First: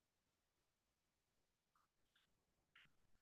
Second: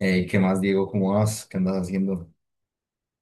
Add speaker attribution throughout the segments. Speaker 1: Ey, ¿qué más, Diego? ¿Cómo vas? ¿Qué andas haciendo?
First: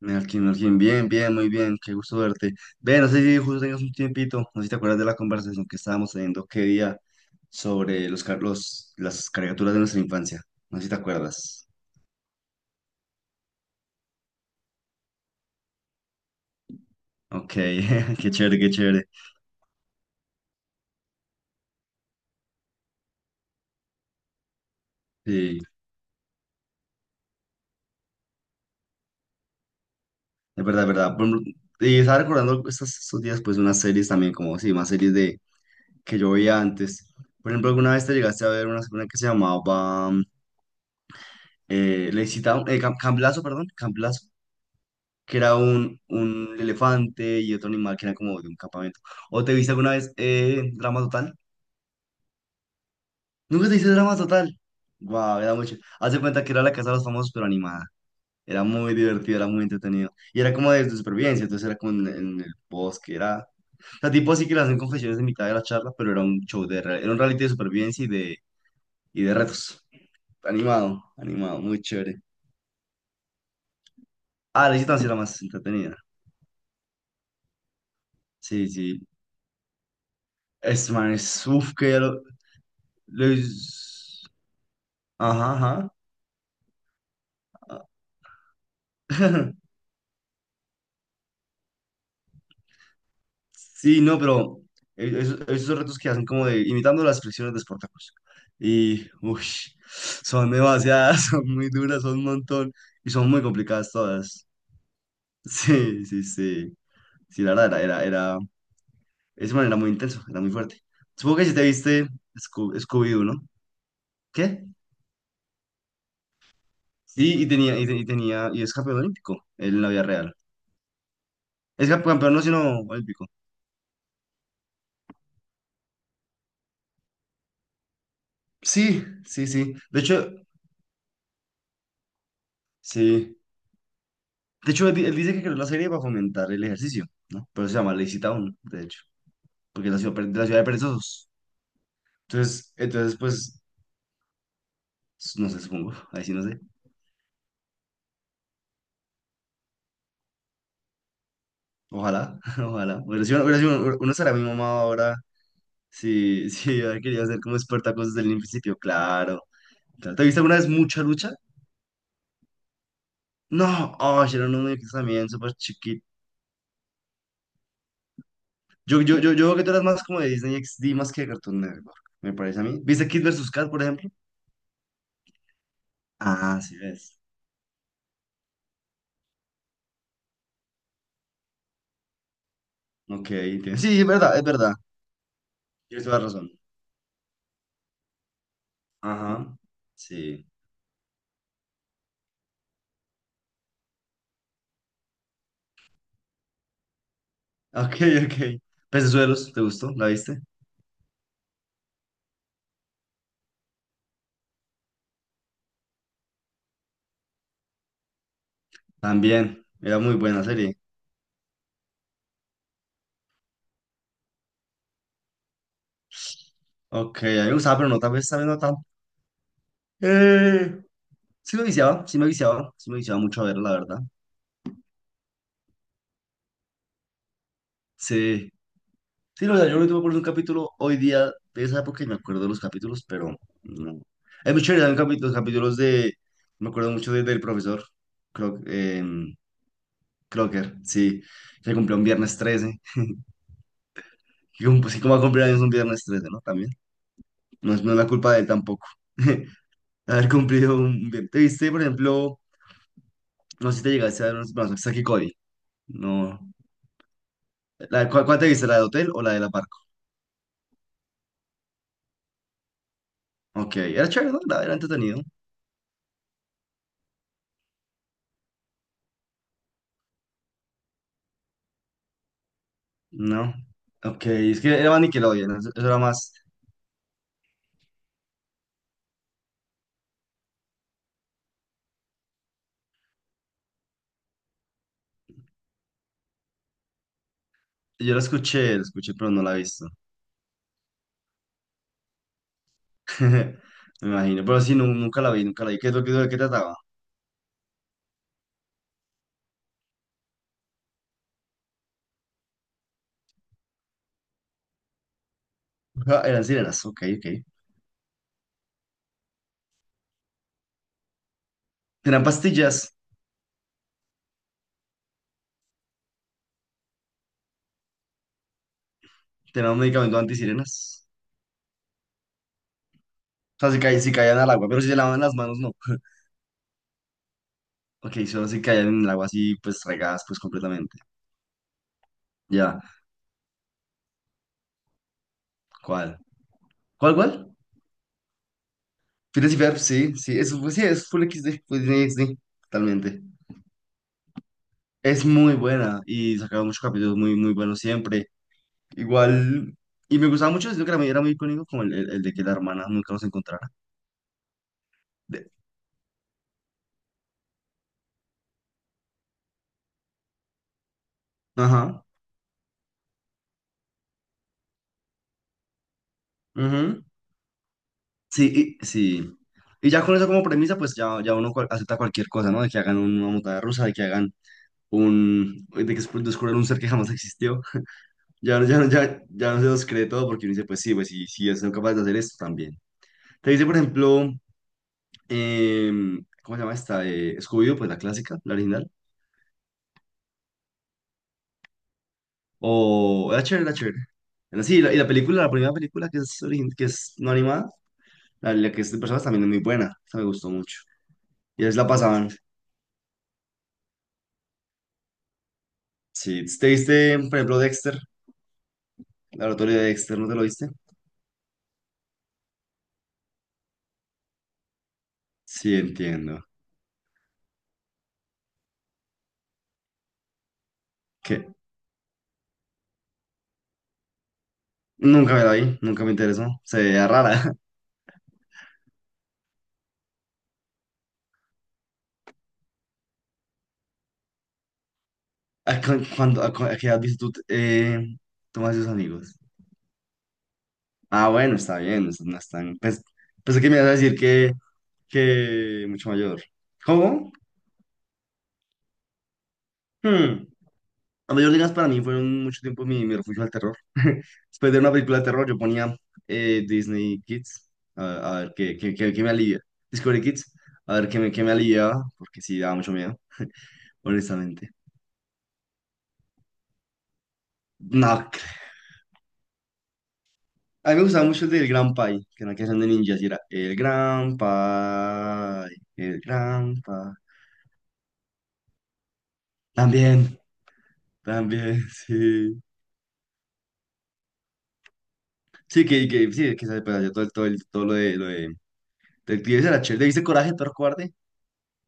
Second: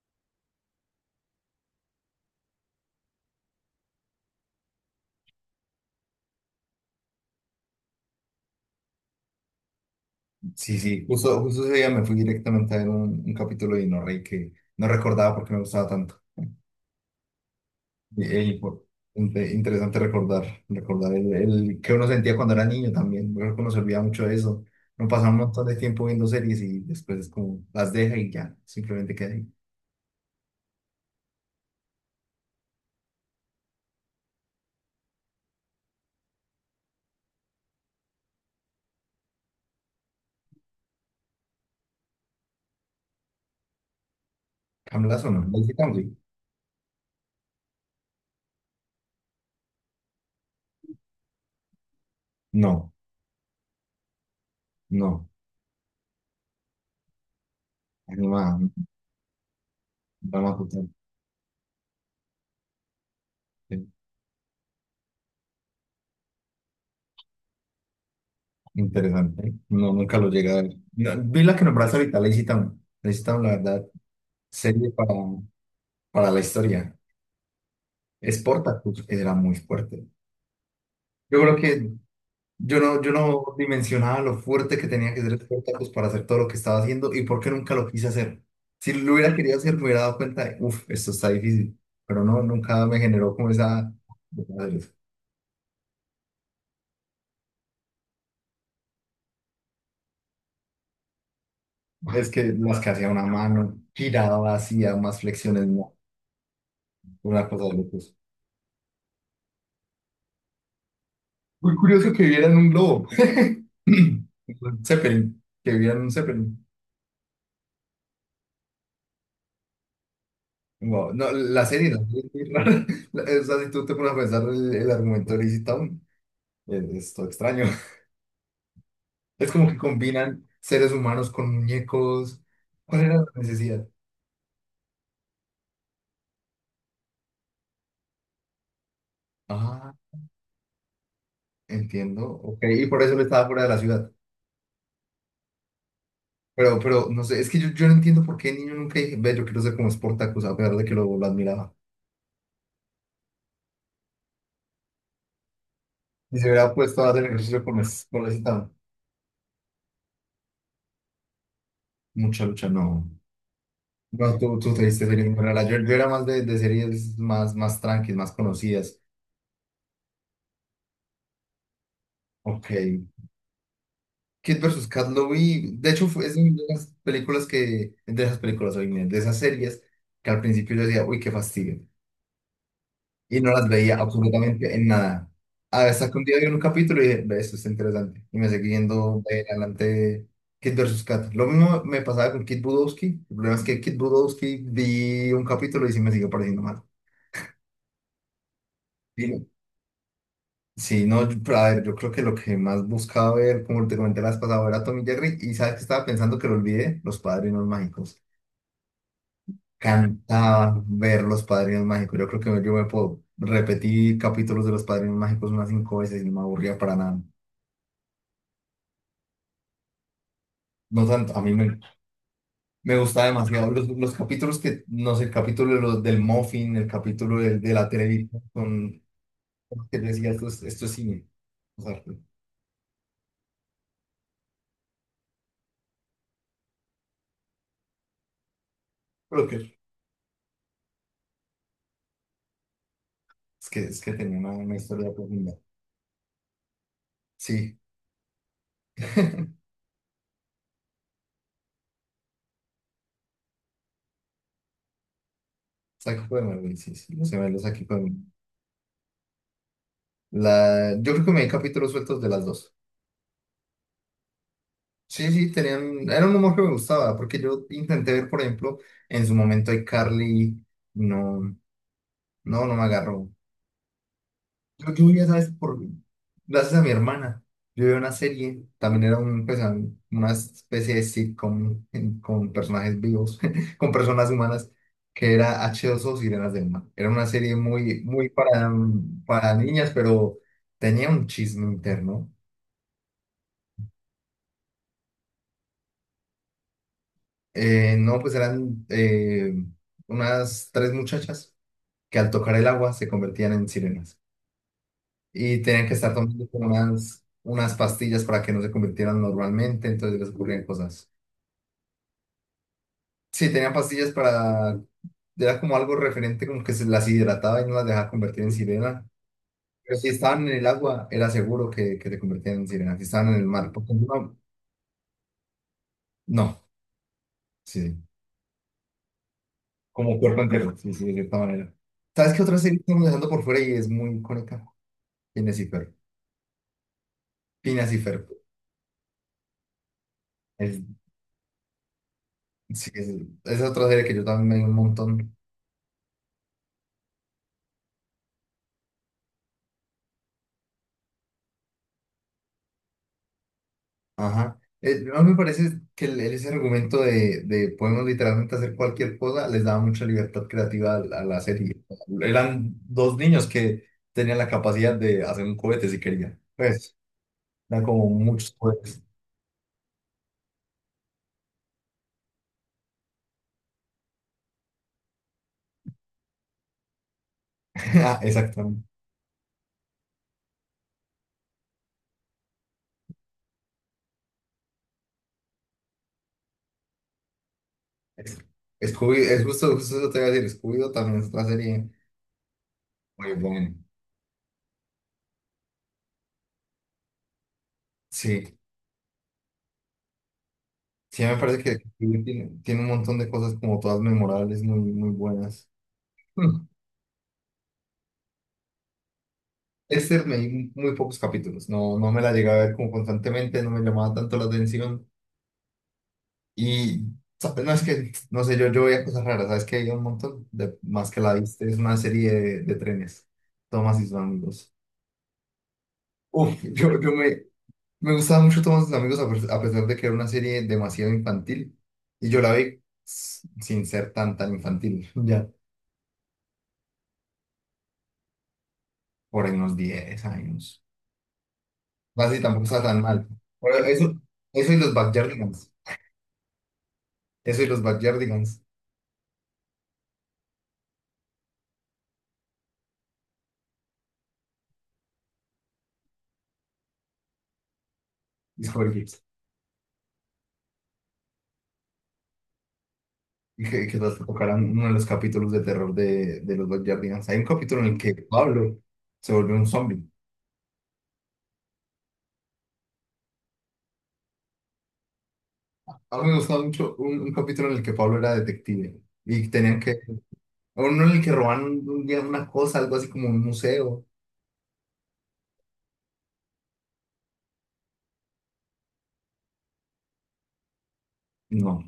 Speaker 2: Melkin, Melkin, bien, bien, muy bien, qué gusto verte. Ve, no sé si justo tengas un tiempito, no sé si te acuerdas de la conversación que estábamos teniendo qué día sobre las caricaturas de nuestra infancia. No
Speaker 1: Sí,
Speaker 2: sé si te
Speaker 1: sí, justo
Speaker 2: acuerdas.
Speaker 1: ese día me fui directamente a ver un capítulo de Inorrey que no recordaba porque no me gustaba tanto.
Speaker 2: Ok,
Speaker 1: Y,
Speaker 2: qué
Speaker 1: ey,
Speaker 2: chévere, qué
Speaker 1: por-
Speaker 2: chévere.
Speaker 1: Interesante recordar el que uno sentía cuando era niño también. Creo que uno se olvida mucho de eso. Uno pasa un
Speaker 2: Sí,
Speaker 1: montón de tiempo viendo series y después es como las deja y ya, simplemente queda ahí.
Speaker 2: es verdad, es verdad. Por ejemplo, y estaba recordando estos días, pues, unas series también, como, sí, más series de que yo veía antes. Por ejemplo, alguna vez te llegaste a ver una que se llamaba Lazy Town, Camp Lazo, perdón, Camp Lazo.
Speaker 1: ¿Camlas o
Speaker 2: Que
Speaker 1: no?
Speaker 2: era
Speaker 1: ¿Las de
Speaker 2: un,
Speaker 1: Camgly?
Speaker 2: un elefante y otro animal que era como de un campamento. ¿O te viste alguna vez Drama Total?
Speaker 1: No,
Speaker 2: Nunca te viste Drama Total.
Speaker 1: no,
Speaker 2: Guau, era mucho. Haz de cuenta que era la casa de los famosos, pero animada.
Speaker 1: animada,
Speaker 2: Era muy divertido, era muy entretenido. Y era
Speaker 1: drama
Speaker 2: como de,
Speaker 1: total.
Speaker 2: de supervivencia, entonces era como en el bosque, era. O sea, tipo así que le hacen confesiones en mitad de la charla, pero era un reality de supervivencia y de
Speaker 1: Interesante.
Speaker 2: retos.
Speaker 1: No, nunca lo llegué a ver. No,
Speaker 2: Animado,
Speaker 1: vi la
Speaker 2: animado,
Speaker 1: que
Speaker 2: muy
Speaker 1: nombraste ahorita,
Speaker 2: chévere.
Speaker 1: Lazy Town. Lazy Town, la verdad,
Speaker 2: Ah, la
Speaker 1: serie
Speaker 2: visita sí era más entretenida.
Speaker 1: para la historia. Es
Speaker 2: Sí,
Speaker 1: Spartacus
Speaker 2: sí.
Speaker 1: era muy fuerte.
Speaker 2: Es man,
Speaker 1: Yo
Speaker 2: es.
Speaker 1: creo
Speaker 2: Uf,
Speaker 1: que
Speaker 2: que ya lo.
Speaker 1: yo no, yo no dimensionaba
Speaker 2: Luis.
Speaker 1: lo fuerte que tenía que ser
Speaker 2: Ajá,
Speaker 1: Spartacus
Speaker 2: ajá.
Speaker 1: para hacer todo lo que estaba haciendo y por qué nunca lo quise hacer. Si lo hubiera querido hacer, me hubiera dado cuenta de, uff, esto está difícil. Pero no, nunca me generó como esa...
Speaker 2: Sí, no, pero esos retos que hacen como de imitando las expresiones de Sportacus. Y, uy, son demasiadas, son muy duras, son un
Speaker 1: Es que
Speaker 2: montón
Speaker 1: las que hacía
Speaker 2: y
Speaker 1: una
Speaker 2: son muy
Speaker 1: mano,
Speaker 2: complicadas todas.
Speaker 1: giraba, hacía más flexiones, no,
Speaker 2: Sí, sí, sí. Sí,
Speaker 1: una
Speaker 2: la
Speaker 1: cosa de
Speaker 2: verdad,
Speaker 1: locos.
Speaker 2: era, ese man era muy intenso, era muy fuerte. Supongo que si te
Speaker 1: Muy
Speaker 2: viste
Speaker 1: curioso que vieran un
Speaker 2: Scoo-
Speaker 1: globo.
Speaker 2: Scooby-Doo, ¿no? ¿Qué?
Speaker 1: Un Zeppelin, que vieran un Zeppelin.
Speaker 2: Sí, y tenía, y es campeón olímpico, él en la vida real.
Speaker 1: Wow. No, la
Speaker 2: Es
Speaker 1: serie, la
Speaker 2: campe-
Speaker 1: serie es
Speaker 2: campeón no,
Speaker 1: muy rara.
Speaker 2: sino
Speaker 1: La-
Speaker 2: olímpico.
Speaker 1: O sea, si tú te pones a pensar el argumento de Lizzie Town, es todo extraño.
Speaker 2: Sí, sí,
Speaker 1: Es como
Speaker 2: sí.
Speaker 1: que
Speaker 2: De hecho,
Speaker 1: combinan seres humanos con muñecos. ¿Cuál era la
Speaker 2: sí.
Speaker 1: necesidad?
Speaker 2: De hecho, él dice que creó la serie para fomentar el ejercicio, ¿no? Pero se llama Lazy Town, de hecho, porque es
Speaker 1: Ah,
Speaker 2: la ciudad de perezosos.
Speaker 1: entiendo. Ok,
Speaker 2: Entonces,
Speaker 1: y por eso
Speaker 2: entonces,
Speaker 1: le estaba
Speaker 2: pues,
Speaker 1: fuera de la ciudad.
Speaker 2: no sé, supongo, ahí sí no sé.
Speaker 1: Pero, no sé, es que yo no entiendo por qué el niño nunca dije, ve, yo quiero ser como Sportacus, a pesar de que lo admiraba.
Speaker 2: Ojalá, ojalá. Hubiera sido, uno será mi mamá ahora
Speaker 1: Y se
Speaker 2: si, si
Speaker 1: hubiera
Speaker 2: hubiera
Speaker 1: puesto a hacer
Speaker 2: querido hacer como
Speaker 1: ejercicio con, es-
Speaker 2: Espartacus desde
Speaker 1: con
Speaker 2: el
Speaker 1: Lizzie Town.
Speaker 2: principio, claro. Claro. ¿Te viste alguna vez mucha lucha?
Speaker 1: Mucha lucha, no.
Speaker 2: No, oh,
Speaker 1: No,
Speaker 2: era un
Speaker 1: tú te
Speaker 2: muñeco
Speaker 1: viste series
Speaker 2: también
Speaker 1: muy
Speaker 2: súper
Speaker 1: raras. Yo
Speaker 2: chiquito.
Speaker 1: era más de series más, más tranquilas, más conocidas.
Speaker 2: Yo creo que tú eras más como de Disney XD más que de Cartoon Network, me parece a
Speaker 1: Ok.
Speaker 2: mí. ¿Viste Kid vs. Kat, por ejemplo?
Speaker 1: Kid versus Kat lo vi. De hecho, fue- es una
Speaker 2: Ah,
Speaker 1: de
Speaker 2: sí,
Speaker 1: las
Speaker 2: ves.
Speaker 1: películas que, de esas películas, hoy de esas series que al principio yo decía, uy, qué fastidio.
Speaker 2: Ok,
Speaker 1: Y no las
Speaker 2: entiendo.
Speaker 1: veía
Speaker 2: Sí, es verdad, es verdad.
Speaker 1: absolutamente en nada.
Speaker 2: Tienes
Speaker 1: Hasta que
Speaker 2: toda
Speaker 1: un
Speaker 2: la
Speaker 1: día vi
Speaker 2: razón.
Speaker 1: un capítulo y dije, "Ve, esto está interesante. Y me seguí viendo de
Speaker 2: Ajá,
Speaker 1: adelante
Speaker 2: sí.
Speaker 1: Kid versus Kat. Lo mismo me pasaba con Kid Budowski. El problema es que Kid Budowski vi un capítulo y sí me siguió pareciendo mal.
Speaker 2: Ok, ok. Pecesuelos, ¿te gustó? ¿La viste?
Speaker 1: Sí, no, yo- pero a ver, yo creo que lo que más buscaba ver, como te comenté la vez pasada, era Tommy Jerry, y sabes que estaba pensando que lo olvidé, Los Padrinos Mágicos.
Speaker 2: También, era muy buena serie.
Speaker 1: Cantaba ver Los Padrinos Mágicos. Yo creo que yo me puedo repetir capítulos de Los Padrinos Mágicos unas 5 veces y no me aburría para
Speaker 2: Ok,
Speaker 1: nada.
Speaker 2: a mí me gustaba, pero no, tal vez no tanto. Eh,
Speaker 1: No tanto, a mí
Speaker 2: sí me
Speaker 1: me,
Speaker 2: viciaba, sí me viciaba, sí me
Speaker 1: me
Speaker 2: viciaba
Speaker 1: gustaba
Speaker 2: mucho a
Speaker 1: demasiado
Speaker 2: verla, la verdad.
Speaker 1: los capítulos que, no sé, el capítulo de los, del Muffin, el capítulo de la televisión,
Speaker 2: Sí,
Speaker 1: con,
Speaker 2: sí, no, o sea, yo me
Speaker 1: que yo
Speaker 2: tuve por un
Speaker 1: decía,
Speaker 2: capítulo
Speaker 1: esto es
Speaker 2: hoy
Speaker 1: cine.
Speaker 2: día de esa
Speaker 1: O sea,
Speaker 2: época y me acuerdo de los capítulos, pero no. Es muy chévere, también los capítulos de, me acuerdo mucho del profesor Cro- em,
Speaker 1: creo que
Speaker 2: Crocker, sí, que cumplió un viernes 13.
Speaker 1: es que, es que tenía
Speaker 2: Y
Speaker 1: una
Speaker 2: como, así
Speaker 1: historia
Speaker 2: como va a cumplir
Speaker 1: profunda.
Speaker 2: años un viernes 13, ¿no? También. no
Speaker 1: Sí.
Speaker 2: es, no es la culpa de él tampoco. Haber cumplido un bien. ¿Te viste, por ejemplo, no sé si te llegaste a ver unos brazos Saki Cody?
Speaker 1: Psycho
Speaker 2: No.
Speaker 1: Pac-Man, güey, sí, sí, los gemelos aquí
Speaker 2: ¿Cuál,
Speaker 1: con
Speaker 2: cuál te viste? ¿La de hotel o la de la barco?
Speaker 1: la... Yo creo que me di capítulos sueltos de las dos.
Speaker 2: Ok, era chévere, ¿no? Era entretenido.
Speaker 1: Sí, sí, tenían... Era un humor que me gustaba, porque yo intenté ver, por ejemplo, en su momento iCarly, no, no, no me agarró.
Speaker 2: No. Ok, es que era
Speaker 1: Yo,
Speaker 2: más
Speaker 1: yo ya sabes,
Speaker 2: Nickelodeon, eso,
Speaker 1: por,
Speaker 2: eso era más.
Speaker 1: gracias a mi hermana, yo vi una serie, también era un, pues, un- una especie de sitcom en- con personajes vivos, con personas humanas, que era H2O Sirenas del Mar. Era una serie muy,
Speaker 2: Yo
Speaker 1: muy para,
Speaker 2: la escuché, pero no
Speaker 1: para
Speaker 2: la he visto.
Speaker 1: niñas, pero tenía un chisme interno.
Speaker 2: Me imagino, pero sí, nunca la vi, nunca la vi. ¿Qué es de qué trataba?
Speaker 1: No, pues eran unas tres muchachas que al tocar el agua se convertían en sirenas. Y tenían que estar
Speaker 2: Ah, eran
Speaker 1: tomando como
Speaker 2: sirenas, ok,
Speaker 1: unas,
Speaker 2: ok.
Speaker 1: unas pastillas para que no se convirtieran normalmente, entonces les ocurrían cosas.
Speaker 2: Tenían pastillas,
Speaker 1: Sí, tenían pastillas para, era como algo referente, como que se las hidrataba y no las dejaba convertir en sirena.
Speaker 2: tenían un
Speaker 1: Pero si
Speaker 2: medicamento
Speaker 1: estaban en el
Speaker 2: antisirenas.
Speaker 1: agua, era seguro que te convertían en sirena. Si estaban en el
Speaker 2: O sea,
Speaker 1: mar,
Speaker 2: si,
Speaker 1: porque si
Speaker 2: caí- si
Speaker 1: no,
Speaker 2: caían al agua, pero si se lavaban las manos, no.
Speaker 1: no, sí, sí,
Speaker 2: Ok, solo se caían en el agua así, pues
Speaker 1: como
Speaker 2: regadas, pues
Speaker 1: cuerpo entero, sí,
Speaker 2: completamente.
Speaker 1: sí, de cierta manera. ¿Sabes qué otra serie
Speaker 2: Ya,
Speaker 1: estamos dejando por fuera y es muy icónica? Phineas y Ferb.
Speaker 2: ¿cuál? ¿Cuál, cuál?
Speaker 1: Phineas y Ferb.
Speaker 2: Phineas y Ferb, sí, sí, eso pues,
Speaker 1: Es,
Speaker 2: sí, es Full XD, Full Disney XD,
Speaker 1: sí,
Speaker 2: totalmente.
Speaker 1: es otra serie que yo también me di un
Speaker 2: Es
Speaker 1: montón.
Speaker 2: muy buena y sacaron muchos capítulos muy, muy buenos siempre. Igual, y me gustaba mucho, sino que la era muy icónico, como el de que la hermana nunca los encontrara.
Speaker 1: Ajá. A mí me
Speaker 2: De-
Speaker 1: parece que el- ese argumento de podemos literalmente hacer cualquier cosa les daba mucha libertad creativa a la serie.
Speaker 2: ajá,
Speaker 1: Eran dos niños que tenían la capacidad de hacer un cohete si querían. Pues,
Speaker 2: ujú,
Speaker 1: eran como muchos
Speaker 2: sí, y,
Speaker 1: cohetes.
Speaker 2: sí. Y ya con eso como premisa, pues ya, ya uno acepta cualquier cosa, ¿no? De que hagan una montaña rusa, de que hagan un. De que descubran un ser que jamás existió.
Speaker 1: Ah,
Speaker 2: Ya, ya,
Speaker 1: exactamente.
Speaker 2: ya no se los cree todo porque uno dice, pues sí, sí, son capaces de hacer esto también. Te dice, por ejemplo, ¿cómo se llama esta? Scooby-Doo, pues la clásica, la original.
Speaker 1: Es, Scooby- es justo, justo eso te iba a decir. Scooby-Doo también es una serie
Speaker 2: O
Speaker 1: muy
Speaker 2: la chévere,
Speaker 1: buena.
Speaker 2: la chévere. Bueno, sí, y la película, la primera película que es no animada, la,
Speaker 1: Sí,
Speaker 2: la que es de personas también es muy buena, esa me gustó mucho.
Speaker 1: sí, me parece
Speaker 2: Y
Speaker 1: que
Speaker 2: es la
Speaker 1: Scooby
Speaker 2: pasaban.
Speaker 1: tiene, tiene un montón de cosas como todas memorables, muy, muy buenas.
Speaker 2: Sí, ¿te viste, por ejemplo, Dexter? Laboratorio de Dexter,
Speaker 1: Dexter
Speaker 2: ¿no te
Speaker 1: me
Speaker 2: lo viste?
Speaker 1: vi muy pocos capítulos, no, no me la llegué a ver como constantemente, no me llamaba tanto la atención
Speaker 2: Sí, entiendo.
Speaker 1: y ¿sabes? No es que, no sé, yo veía cosas raras, sabes que hay un montón de más que la
Speaker 2: Que
Speaker 1: viste, es una serie de trenes, Thomas y sus amigos.
Speaker 2: nunca me la vi, nunca me interesó.
Speaker 1: Uf,
Speaker 2: Se
Speaker 1: yo,
Speaker 2: veía
Speaker 1: yo me,
Speaker 2: rara.
Speaker 1: me gustaba mucho Thomas y sus amigos a, pes- a pesar de que era una serie demasiado infantil y yo la vi s- sin ser tan tan infantil, ya
Speaker 2: ¿A cu- cuándo- a cu- a qué edad viste tú, tú más tus amigos?
Speaker 1: por ahí unos 10 años,
Speaker 2: Ah, bueno, está bien, no es no
Speaker 1: así
Speaker 2: es
Speaker 1: tampoco
Speaker 2: tan.
Speaker 1: está tan
Speaker 2: Pues,
Speaker 1: mal.
Speaker 2: pensé que
Speaker 1: Por
Speaker 2: me ibas a
Speaker 1: eso,
Speaker 2: decir que,
Speaker 1: eso y los Backyardigans,
Speaker 2: que mucho mayor. ¿Cómo?
Speaker 1: eso y los Backyardigans.
Speaker 2: Hmm. La mayor digas para mí fueron mucho tiempo mi refugio al terror. Después de una película de terror yo ponía Disney Kids, a ver qué,
Speaker 1: Discovery
Speaker 2: qué, qué-
Speaker 1: Kids.
Speaker 2: qué me alivia. Discovery Kids, a ver qué me aliviaba, porque sí, daba mucho miedo,
Speaker 1: Y que nos tocarán
Speaker 2: honestamente.
Speaker 1: uno de los capítulos de terror de los Backyardigans. Hay un capítulo en el que
Speaker 2: No,
Speaker 1: Pablo se volvió un zombie.
Speaker 2: a mí me gustaba mucho el del Gran Pai, que era una canción de ninjas y era el Gran Pai,
Speaker 1: A
Speaker 2: el
Speaker 1: mí me gustaba
Speaker 2: Gran
Speaker 1: mucho
Speaker 2: Pai.
Speaker 1: un capítulo en el que Pablo era detective y tenían que.
Speaker 2: También,
Speaker 1: Uno en el que roban
Speaker 2: también,
Speaker 1: un día una
Speaker 2: sí.
Speaker 1: cosa, algo así como un museo.
Speaker 2: Sí, sí, que se pues, hacía todo, todo, todo del tío ese era chévere. ¿Le viste Coraje, el perro cobarde?
Speaker 1: No,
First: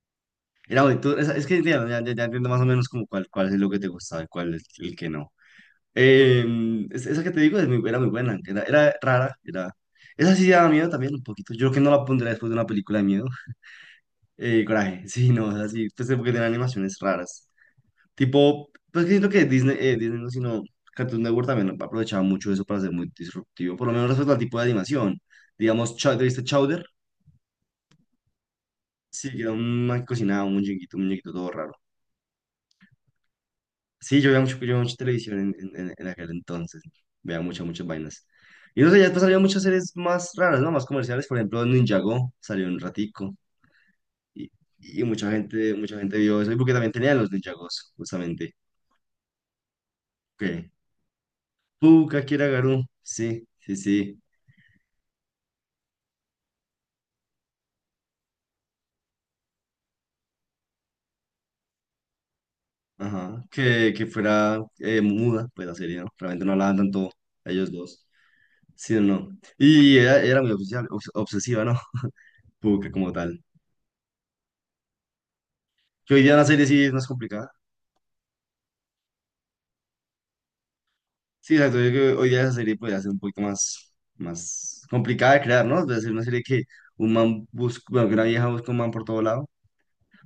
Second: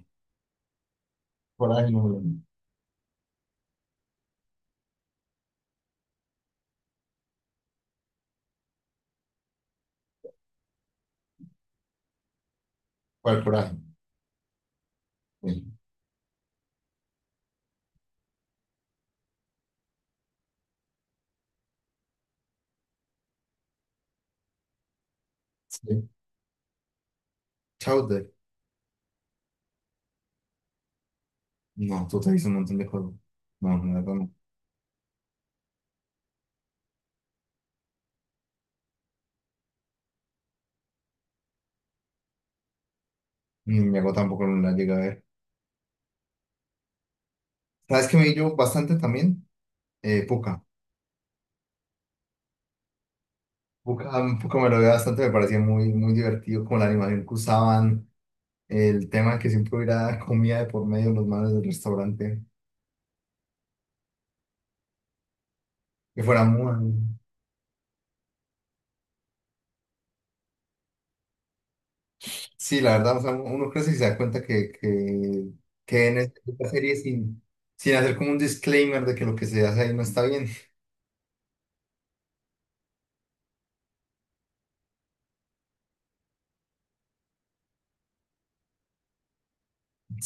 Speaker 2: Era bonito. Es que ya,
Speaker 1: coraje,
Speaker 2: ya,
Speaker 1: no.
Speaker 2: ya- ya
Speaker 1: No.
Speaker 2: entiendo más o menos como cuál es lo que te gustaba y cuál es el que no. Esa que te digo es muy- era muy buena, era rara, era. Esa sí daba miedo también un poquito. Yo creo que no la pondría después de una película de miedo.
Speaker 1: ¿Cuál coraje?
Speaker 2: Coraje, sí, no, es
Speaker 1: Sí.
Speaker 2: así, pues porque tiene animaciones raras. Tipo, pues que siento que Disney, Disney no, sino Cartoon Network también aprovechaba mucho eso para ser muy disruptivo, por lo menos respecto al tipo de animación. Digamos,
Speaker 1: Sí,
Speaker 2: ¿Te viste Chowder?
Speaker 1: Chowder.
Speaker 2: Sí, que era un man que cocinaba, un muñequito todo raro.
Speaker 1: No, tú te dices un montón de cosas. No, no,
Speaker 2: Sí, yo
Speaker 1: no.
Speaker 2: veía mucho, yo veía mucha televisión en aquel entonces, veía muchas, muchas vainas. Y no sé, ya después salió muchas series más raras, ¿no? Más comerciales, por ejemplo, Ninjago salió un ratico
Speaker 1: Ni me hago tampoco,
Speaker 2: y,
Speaker 1: no la llegué a
Speaker 2: y
Speaker 1: ver.
Speaker 2: mucha gente vio eso, y porque también tenían los Ninjagos,
Speaker 1: ¿Sabes que me vi yo
Speaker 2: justamente.
Speaker 1: bastante también? Pucca.
Speaker 2: Que Puka, Kira Garu, sí, sí,
Speaker 1: Book-
Speaker 2: sí.
Speaker 1: A mí como lo veía bastante, me parecía muy, muy divertido como la animación que usaban, el tema de que siempre hubiera comida de por medio en los manos del restaurante,
Speaker 2: Ajá, que fuera muda, pues la serie, ¿no?
Speaker 1: que fuera
Speaker 2: Realmente no hablaban tanto
Speaker 1: muy...
Speaker 2: ellos dos, sí o no. Y era muy obsesiva, obsesiva, ¿no?
Speaker 1: Sí,
Speaker 2: Puca
Speaker 1: la
Speaker 2: como
Speaker 1: verdad, o sea,
Speaker 2: tal.
Speaker 1: uno crece y se da cuenta que
Speaker 2: Que
Speaker 1: en
Speaker 2: hoy día la serie
Speaker 1: esta
Speaker 2: sí es
Speaker 1: serie
Speaker 2: más
Speaker 1: sin,
Speaker 2: complicada.
Speaker 1: sin hacer como un disclaimer de que lo que se hace ahí no está bien.
Speaker 2: Sí, exacto, yo creo que hoy día esa serie podría ser un poquito más complicada de crear, ¿no? Debe ser una serie que un man busca, bueno, que una vieja busca un man por todo lado.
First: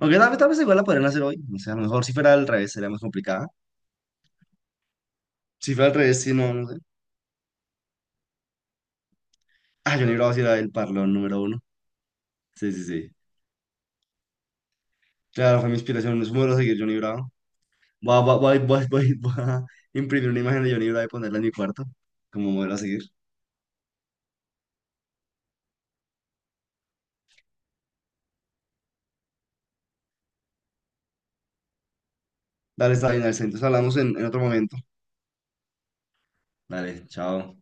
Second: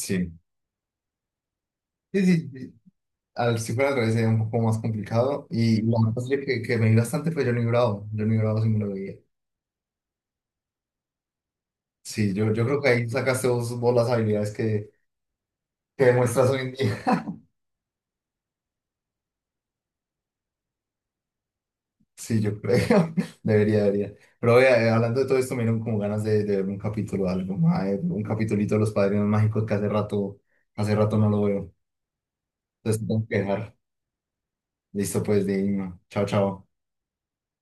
Speaker 2: Aunque tal vez, tal vez igual la podrían hacer hoy, o sea, a lo mejor si
Speaker 1: Sí,
Speaker 2: fuera al
Speaker 1: sí,
Speaker 2: revés
Speaker 1: sí.
Speaker 2: sería más complicada.
Speaker 1: Al, si fuera al revés sería un poco más complicado
Speaker 2: Si
Speaker 1: y
Speaker 2: fuera al
Speaker 1: la
Speaker 2: revés,
Speaker 1: otra
Speaker 2: sí,
Speaker 1: serie
Speaker 2: no, no sé.
Speaker 1: que me vi bastante fue Johnny Bravo, Johnny Bravo sí me lo veía.
Speaker 2: Ah, Johnny Bravo sí era el parlón número uno.
Speaker 1: Sí, yo
Speaker 2: Sí,
Speaker 1: creo
Speaker 2: sí,
Speaker 1: que ahí
Speaker 2: sí.
Speaker 1: sacaste vos, vos las habilidades
Speaker 2: Claro, fue mi
Speaker 1: que
Speaker 2: inspiración. Es un
Speaker 1: demuestras
Speaker 2: modelo duro
Speaker 1: hoy en
Speaker 2: seguir Johnny
Speaker 1: día.
Speaker 2: Bravo. Voy a imprimir una imagen de Johnny Bravo y ponerla en mi cuarto
Speaker 1: Sí,
Speaker 2: como
Speaker 1: yo
Speaker 2: modelo
Speaker 1: creo.
Speaker 2: a seguir.
Speaker 1: Debería, debería. Pero vea, hablando de todo esto, me dieron como ganas de ver un capítulo o algo, mae, un capitulito de Los Padrinos Mágicos que hace rato no lo veo.
Speaker 2: Dale,
Speaker 1: Entonces
Speaker 2: está bien,
Speaker 1: tengo que
Speaker 2: Alexis. Entonces
Speaker 1: dejar.
Speaker 2: hablamos en otro momento.
Speaker 1: Listo, pues, de ahí, no. Chao, chao.
Speaker 2: Dale, chao.